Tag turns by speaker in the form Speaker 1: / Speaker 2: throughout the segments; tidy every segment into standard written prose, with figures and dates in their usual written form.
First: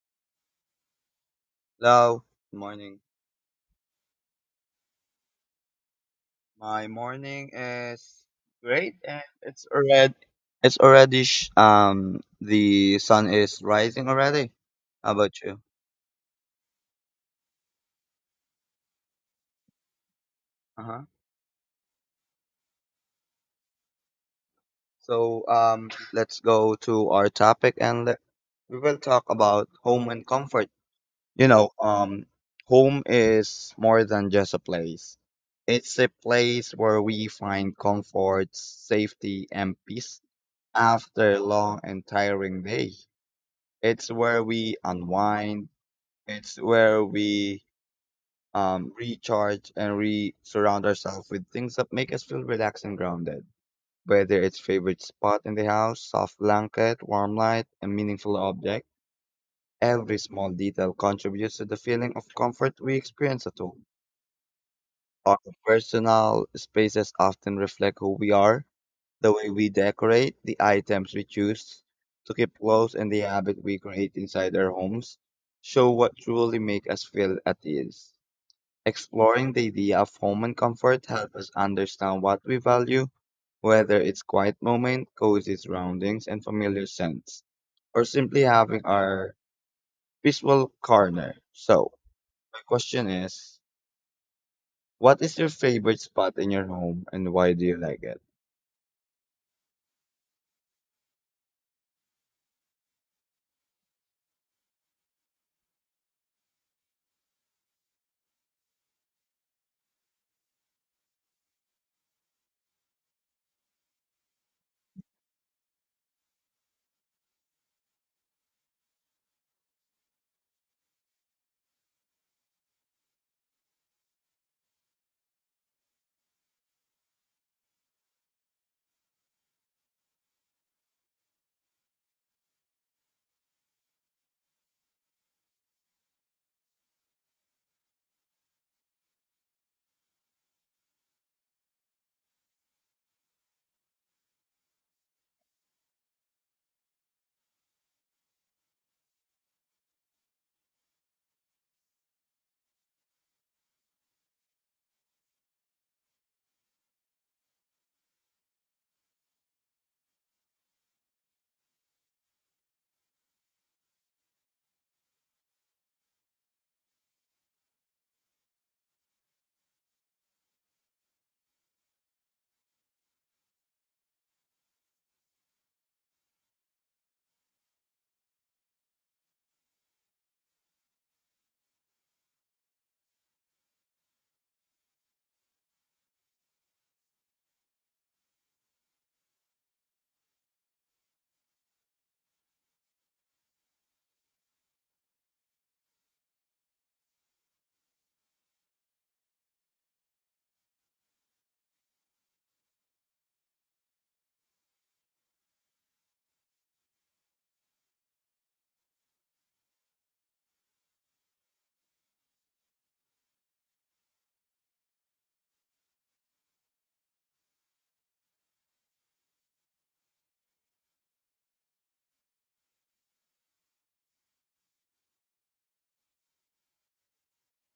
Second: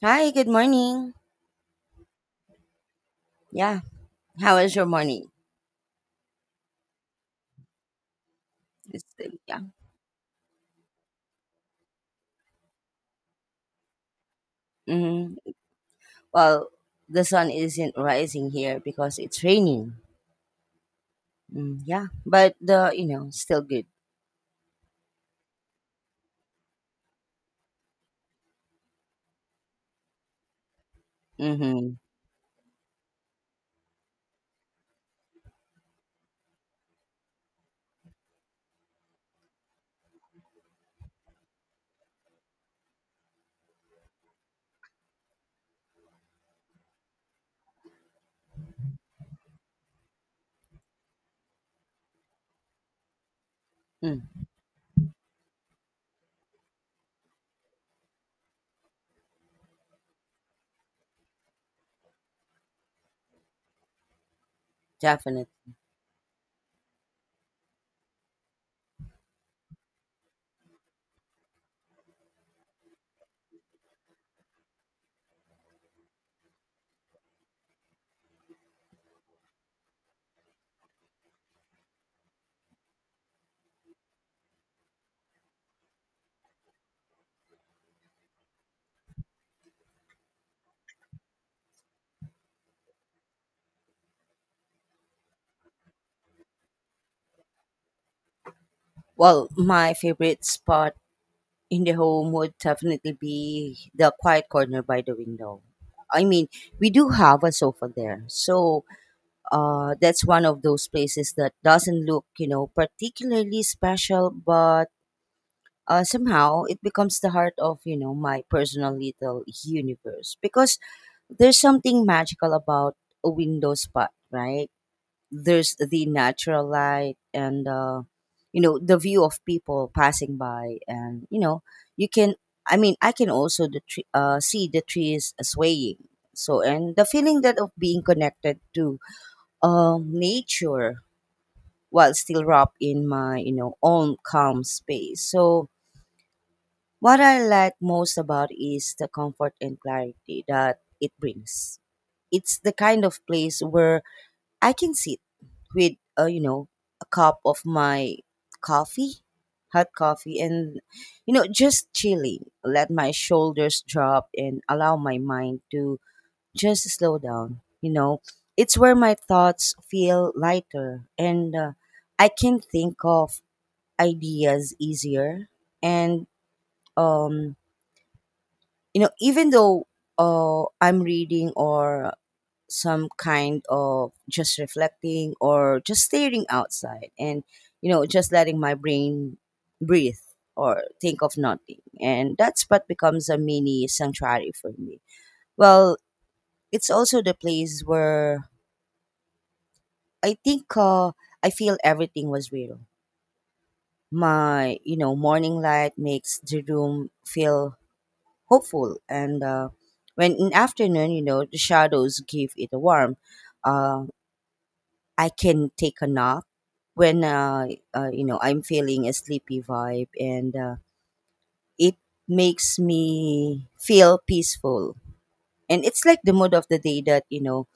Speaker 1: Hi, good morning.
Speaker 2: Hello. Good morning.
Speaker 1: Yeah, how was your morning?
Speaker 2: My morning is great,
Speaker 1: It's,
Speaker 2: and
Speaker 1: yeah.
Speaker 2: it's already the sun is rising already. How
Speaker 1: Hmm.
Speaker 2: about you?
Speaker 1: Well, the sun isn't rising here because it's raining.
Speaker 2: Uh huh.
Speaker 1: Mm, yeah, but the still good.
Speaker 2: So let's go to our topic, we will talk about home and comfort. You know
Speaker 1: Mm-hmm.
Speaker 2: um home is more than just a place. It's a place where we find comfort, safety, and peace after a long and tiring day. It's where we unwind. It's where we recharge and re surround ourselves with things that make us feel relaxed and grounded. Whether
Speaker 1: Mm,
Speaker 2: it's favorite spot in the house, soft blanket, warm light, a meaningful object, every small detail contributes to the feeling of comfort we experience at home. Our
Speaker 1: definite.
Speaker 2: personal spaces often reflect who we are, the way we decorate, the items we choose to keep close, and the habit we create inside our homes show what truly make us feel at ease. Exploring the idea of home and comfort helps us understand what we value, whether it's quiet moment, cozy surroundings, and familiar scents, or simply having our peaceful corner. So, my question is, what is your favorite spot in your home and why do you like it?
Speaker 1: Well, my favorite spot in the home would definitely be the quiet corner by the window. I mean, we do have a sofa there, so that's one of those places that doesn't look, particularly special, but somehow it becomes the heart of my personal little universe, because there's something magical about a window spot, right? There's the natural light, and the view of people passing by, and you can. I mean, I can also see the trees swaying, so, and the feeling that of being connected to nature, while still wrapped in my own calm space. So what I like most about is the comfort and clarity that it brings. It's the kind of place where I can sit with, a cup of my coffee, hot coffee, and, just chilling, let my shoulders drop, and allow my mind to just slow down. It's where my thoughts feel lighter, and I can think of ideas easier, and, um, even though I'm reading or some kind of just reflecting or just staring outside, and just letting my brain breathe or think of nothing. And that spot becomes a mini sanctuary for me. Well, it's also the place where I think, I feel everything was real. My morning light makes the room feel hopeful, and when in afternoon, the shadows give it a warm. uh, I can take a nap when, I'm feeling a sleepy vibe, and it makes me feel peaceful. And it's like the mood of the day that, you know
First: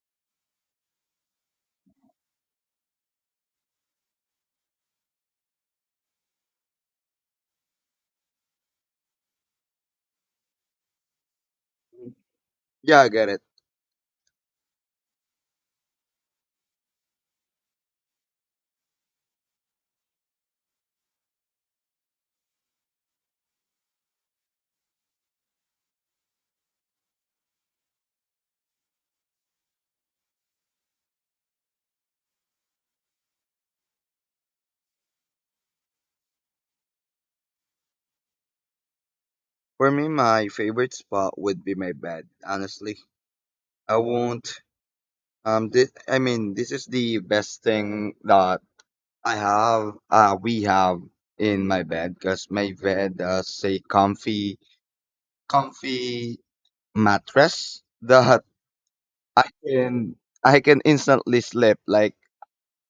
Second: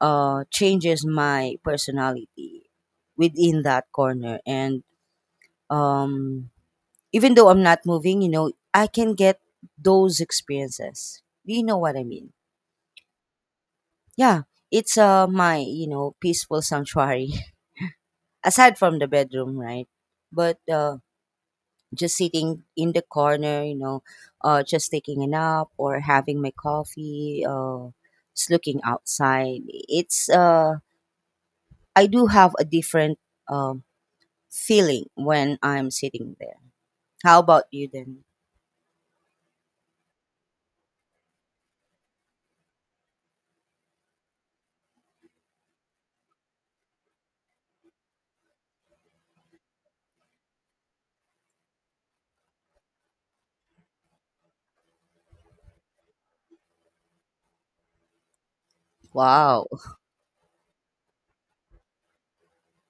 Speaker 1: uh, changes my personality within that corner, and um, even though I'm not moving, I can get those experiences. Do you know what I mean?
Speaker 2: Yeah, I get it.
Speaker 1: Yeah, it's my peaceful sanctuary, aside from the bedroom, right? But just sitting in the corner, just taking a nap or having my coffee, just looking outside. It's I do have a different um feeling when I'm sitting there. How about you then?
Speaker 2: For me, my favorite spot would be my bed. Honestly, I won't. This, this is the best thing that I have. We have in my bed because my bed has a comfy mattress that I
Speaker 1: Wow.
Speaker 2: can I can instantly sleep. Like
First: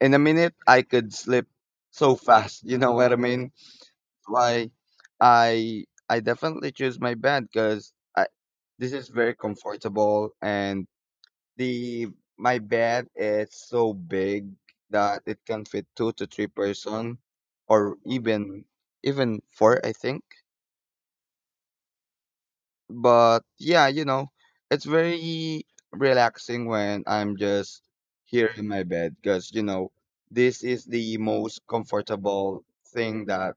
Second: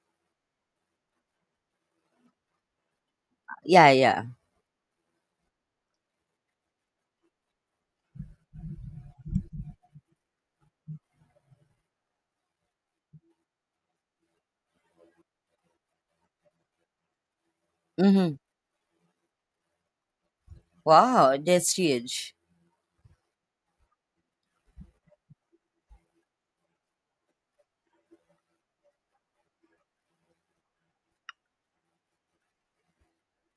Speaker 2: in a minute, I could sleep so fast. You know what I mean?
Speaker 1: Yeah, yeah.
Speaker 2: Why I definitely choose my bed because I this is very comfortable and the my bed is so big that it can fit two to three person or
Speaker 1: Mm-hmm.
Speaker 2: even four I think.
Speaker 1: Wow, that's huge.
Speaker 2: But yeah, you know, it's very relaxing when I'm just here in my bed because you know this is the most comfortable thing that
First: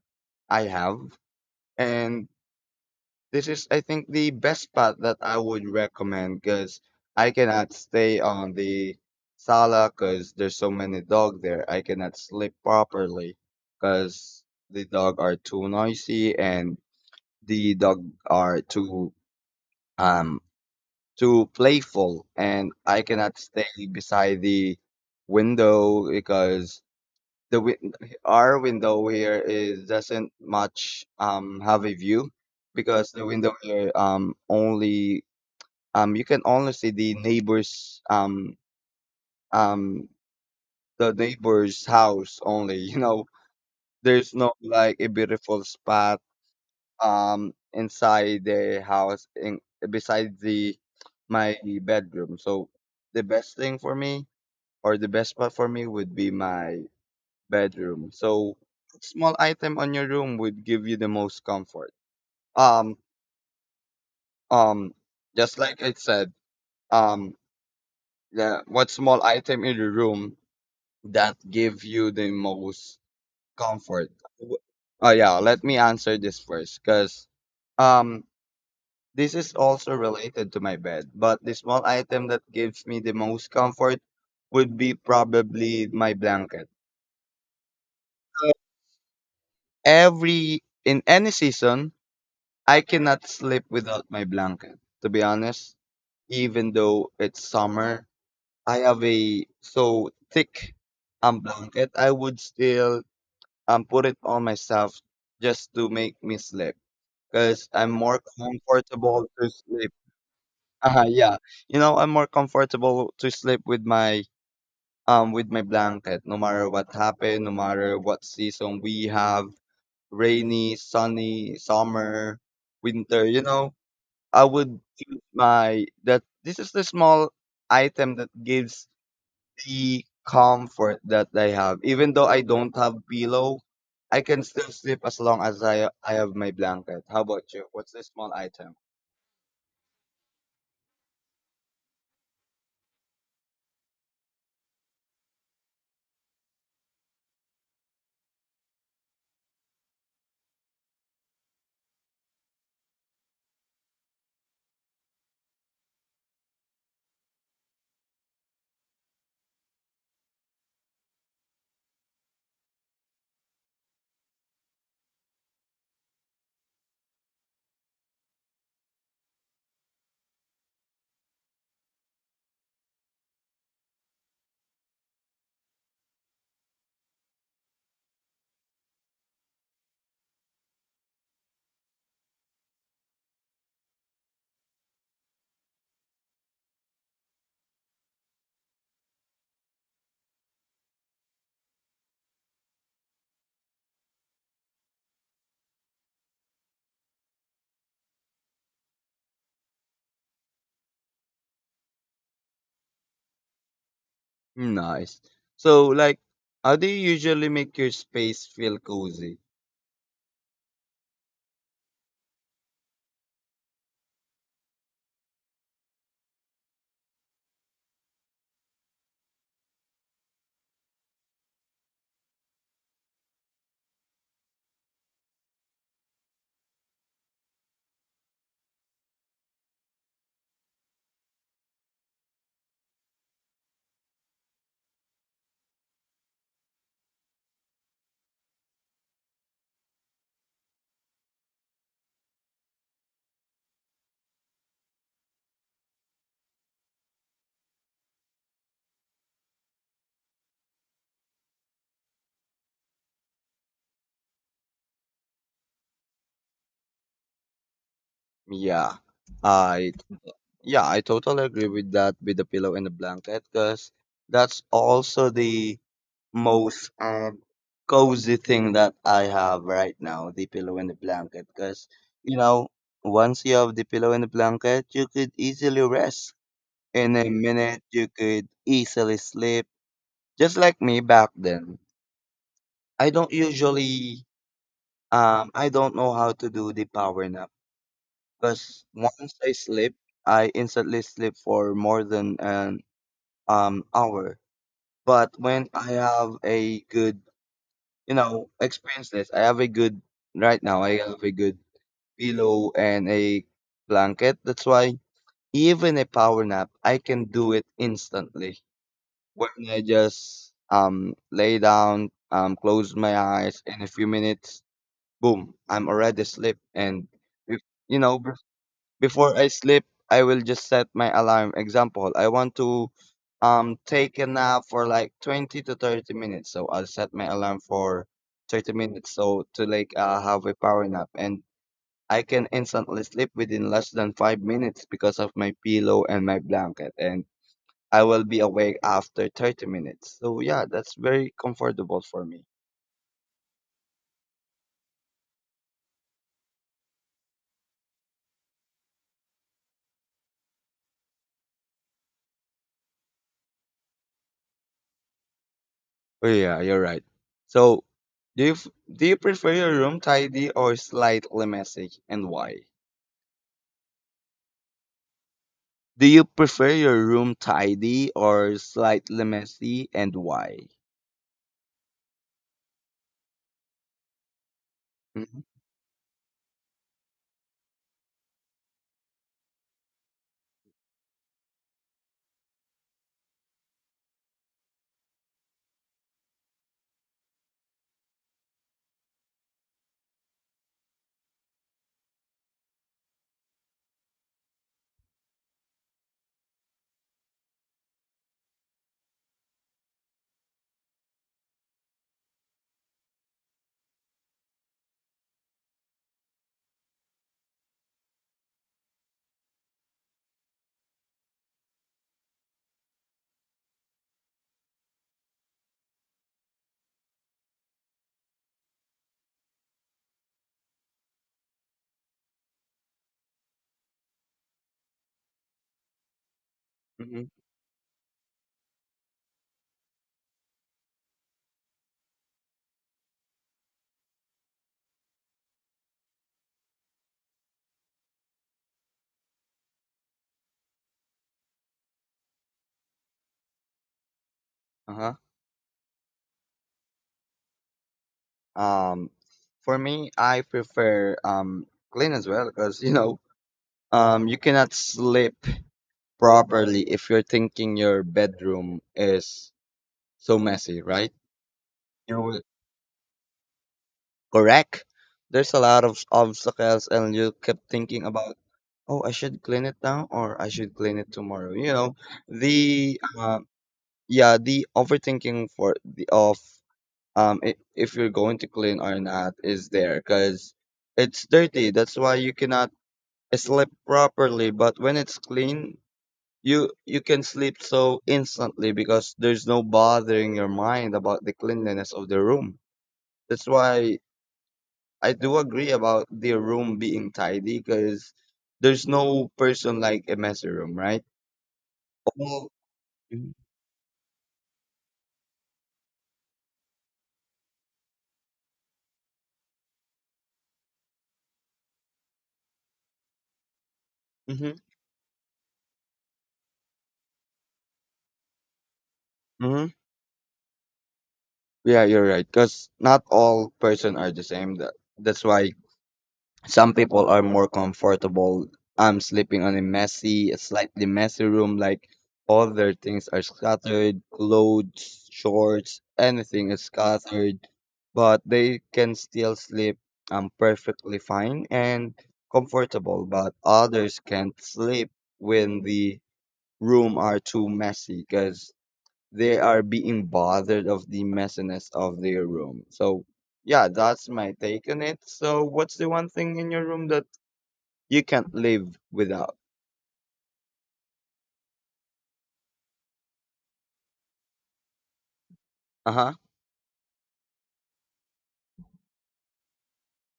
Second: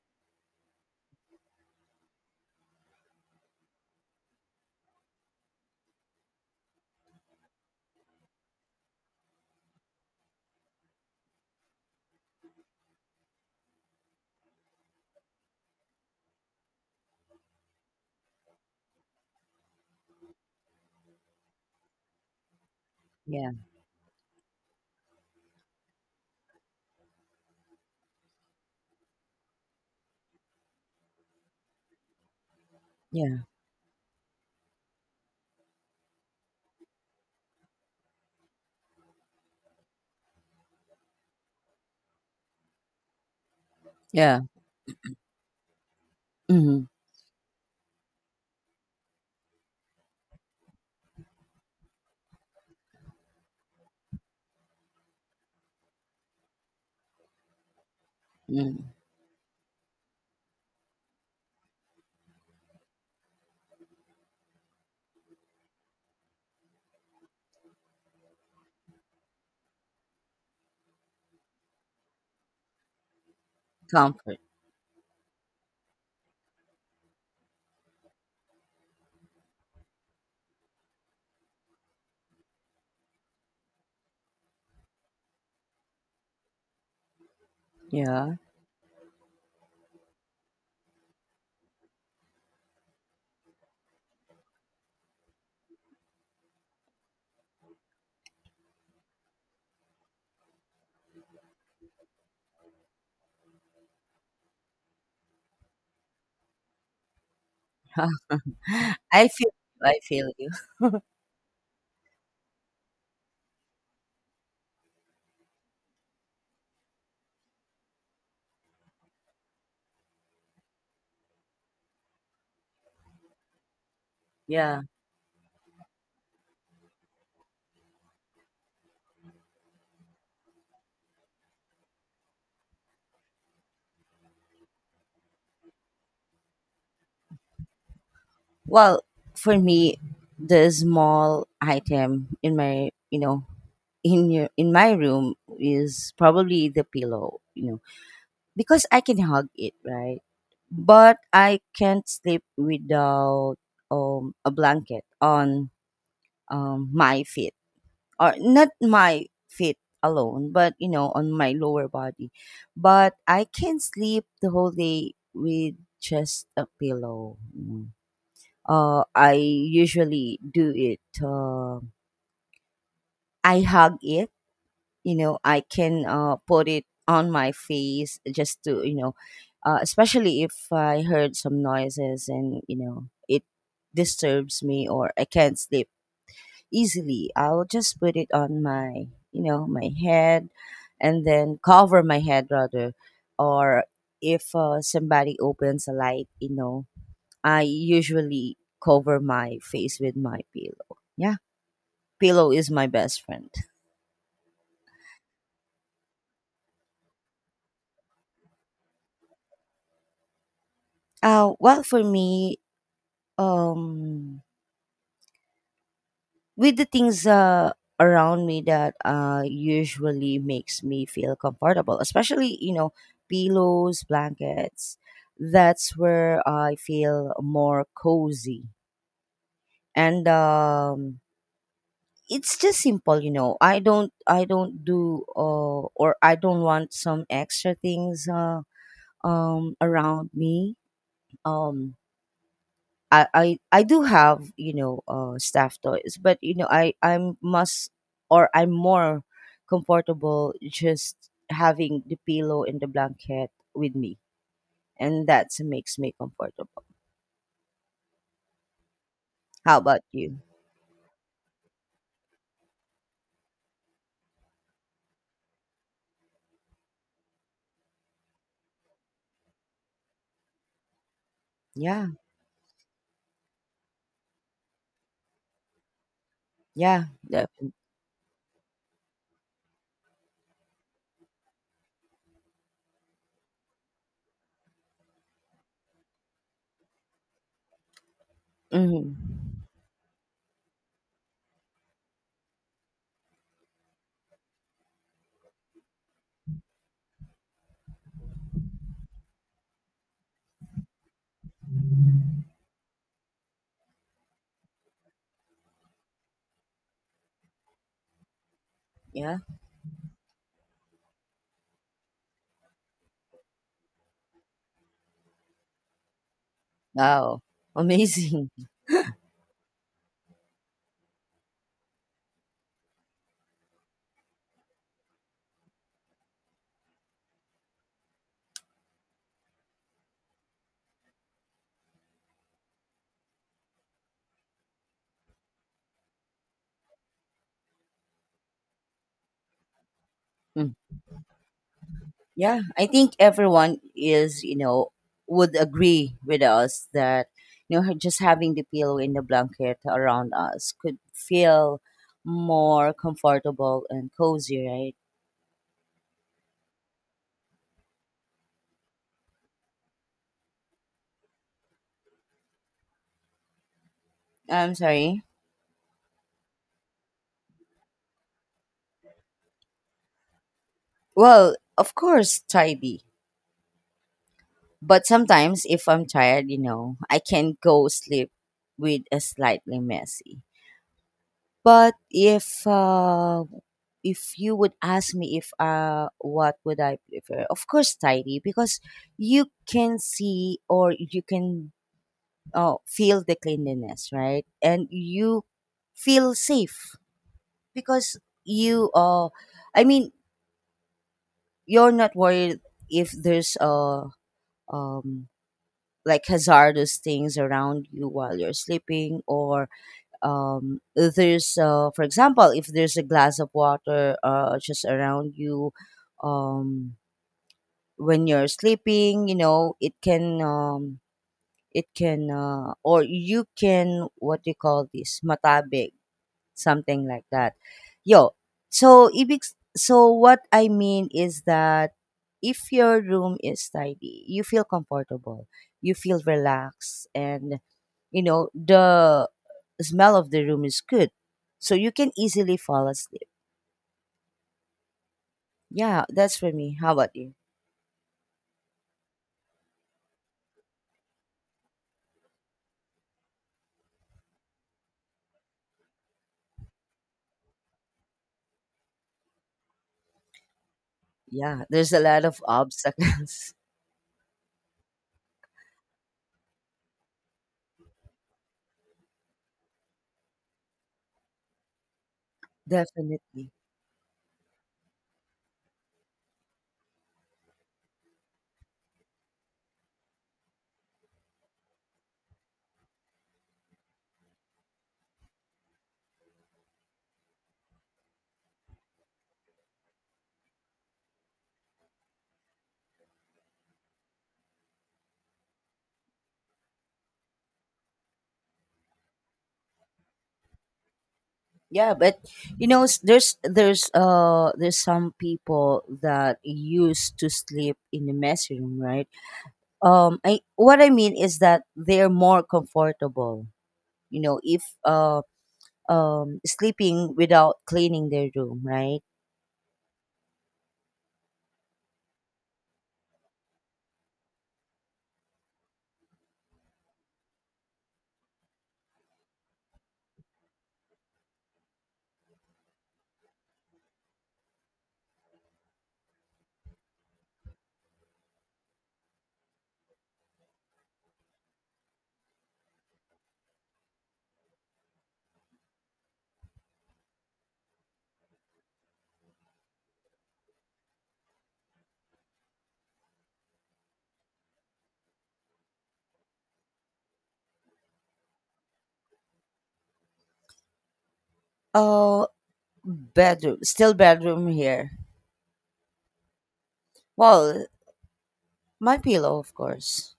Speaker 2: I have. And this is, I think, the best spot that I would recommend because I cannot stay on the sala because there's so many dog there. I cannot sleep properly because the dog are too noisy and the dog are too um too playful, and I cannot
Speaker 1: Yeah,
Speaker 2: stay beside the window because the win- our window here is doesn't much have a view because the
Speaker 1: yeah,
Speaker 2: window here only you can only see the neighbors um the neighbor's house only. You know, there's
Speaker 1: yeah.
Speaker 2: no like a beautiful spot
Speaker 1: Mm-hmm.
Speaker 2: inside the house in beside the my bedroom. So the best thing for me or the best spot for me would be my bedroom. So
Speaker 1: Mm.
Speaker 2: small item on your room would give you the most comfort. Um, um, just like I said, um, what small item in your room that give you the most comfort?
Speaker 1: Comfort.
Speaker 2: W- Oh yeah, let me answer this first, cause um, this is also related to my bed. But the small item that gives me the most comfort would be probably my blanket.
Speaker 1: Yeah.
Speaker 2: So, every in any season I cannot sleep without my blanket. To be honest, even though it's summer, I have a so thick blanket. I would still put it on myself just to make me sleep because I'm more comfortable
Speaker 1: I
Speaker 2: to
Speaker 1: feel you,
Speaker 2: sleep.
Speaker 1: I feel you.
Speaker 2: Yeah, you know I'm more comfortable to sleep with my with my blanket. No matter what happened, no matter what season we have, rainy, sunny, summer, winter. You know I would
Speaker 1: Yeah.
Speaker 2: use my that this is the small item that gives the comfort that I have. Even though I don't have pillow, I can still sleep as long as I have my blanket. How about you? What's the small item?
Speaker 1: Well, for me, the small item in my, in my room is probably the pillow, because I can hug it, right? But I can't sleep without a blanket on my feet. Or not my feet alone, but on my lower body. But I can sleep the whole day with just a pillow. Mm. I usually do it. I hug it. I can put it on my face, just to, especially if I heard some noises and it disturbs me or I can't sleep easily. I'll just put it on my head, and then cover my head, rather. Or if somebody opens a light, I usually cover my face with my pillow. Yeah, pillow is my best friend.
Speaker 2: Nice. So like how do you usually make your space feel cozy?
Speaker 1: Well, for me, um, with the things around me that usually makes me feel comfortable, especially pillows, blankets. That's where I feel more cozy, and it's just simple. I don't or I don't want some extra things around me. Um, I do have staff toys, but I I'm must or I'm more comfortable, just having the pillow and the blanket with me, and that makes me comfortable.
Speaker 2: Yeah.
Speaker 1: How
Speaker 2: I
Speaker 1: about you?
Speaker 2: yeah, I totally agree with that with the pillow and the blanket because that's also the most cozy thing that I have right now, the pillow and the blanket. Because,
Speaker 1: Yeah,
Speaker 2: you know, once you have the pillow and the blanket, you could easily rest.
Speaker 1: yeah,
Speaker 2: In a
Speaker 1: definitely.
Speaker 2: minute, you could easily sleep. Just like me back then. I don't usually, I don't know how to do the power nap. Because once I
Speaker 1: Hmm.
Speaker 2: sleep, I instantly sleep for more than an hour. But when I have a good you know, experience this. I have a good right now. I have a good pillow and a blanket. That's why even a power nap, I can do it instantly.
Speaker 1: Yeah.
Speaker 2: When I just lay down, close my eyes, in a few minutes, boom, I'm already asleep. And
Speaker 1: Wow,
Speaker 2: if, you know,
Speaker 1: amazing.
Speaker 2: before I sleep, I will just set my alarm. Example, I want to take a nap for like 20 to 30 minutes. So I'll set my alarm for 30 minutes so to like have a power nap and I can instantly sleep within less than 5 minutes because of my pillow and my blanket and I will be awake after 30 minutes. So yeah, that's very comfortable for me.
Speaker 1: Yeah, I think everyone is, would agree with us that, just having the pillow and the blanket around us could feel more comfortable and cozy, right?
Speaker 2: Oh yeah, you're right. So do you f- do you prefer your room tidy or slightly messy and why?
Speaker 1: I'm sorry.
Speaker 2: Do you prefer your room tidy or slightly messy and why?
Speaker 1: Well, of course, tidy. But
Speaker 2: Mhm.
Speaker 1: sometimes if I'm tired, I can go sleep with a slightly messy. But if you would ask me if what would I prefer? Of course tidy, because you can see or you can feel the cleanliness, right? And you feel safe, because you I mean, you're not worried if there's um like hazardous things around you while you're sleeping, or there's for example, if there's a glass of water just around you, um when you're sleeping, it can, it can or you can, what do you call this, matabig, something like
Speaker 2: Mhm.
Speaker 1: that. Yo, so ibig. So what I mean is that if your room is tidy, you feel comfortable, you feel relaxed, and the smell of the room is good. So you can easily fall asleep.
Speaker 2: Uh-huh.
Speaker 1: Yeah, that's for me. How about you?
Speaker 2: Um, for me, I prefer clean as well because you know you cannot sleep properly if you're thinking your bedroom is so messy, right?
Speaker 1: Yeah, there's a
Speaker 2: You
Speaker 1: lot
Speaker 2: will
Speaker 1: of obstacles.
Speaker 2: Correct. There's a lot of obstacles, and you kept thinking about, oh, I should clean it now or I should clean it tomorrow. You know, the uh,
Speaker 1: Definitely.
Speaker 2: yeah the overthinking for the of if you're going to clean or not is there because it's dirty, that's why you cannot sleep properly. But when it's clean you can sleep so instantly because there's no bothering your mind about the cleanliness of the room. That's why I do agree about the room being tidy because there's no person like a messy room, right?
Speaker 1: Yeah, but
Speaker 2: All,
Speaker 1: there's some people that used to sleep in the messy room, right? I what I mean is that they're more comfortable.
Speaker 2: mm-hmm.
Speaker 1: If sleeping without cleaning their room, right?
Speaker 2: Yeah, you're right. Because not all person are the same. That's why some people are more comfortable. I'm sleeping on a a slightly messy room. Like all their things are scattered, clothes, shorts, anything is scattered, but they can still sleep perfectly fine and comfortable. But others can't sleep when the room are too messy because they are being bothered of the messiness of their room. So yeah, that's my take on it. So what's the one thing in your room that you can't live without?
Speaker 1: Uh, bedroom, still bedroom here.
Speaker 2: Uh huh.
Speaker 1: Well, my pillow, of course.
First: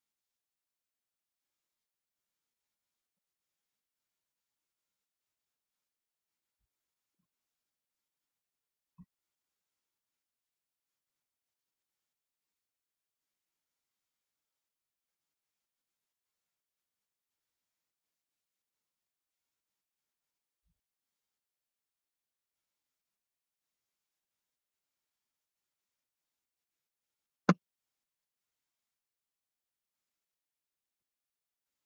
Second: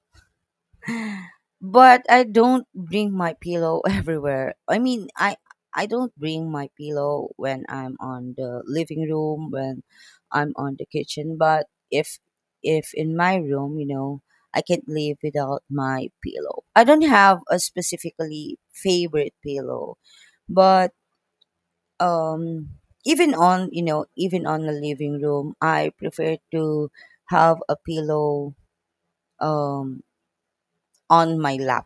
Speaker 1: But I don't bring my pillow everywhere. I mean, I don't bring my pillow when I'm on the living room, when I'm on the kitchen, but if in my room, I can't live without my pillow. I don't have a specifically favorite pillow, but um even on the living room, I prefer to have a pillow um on my lap.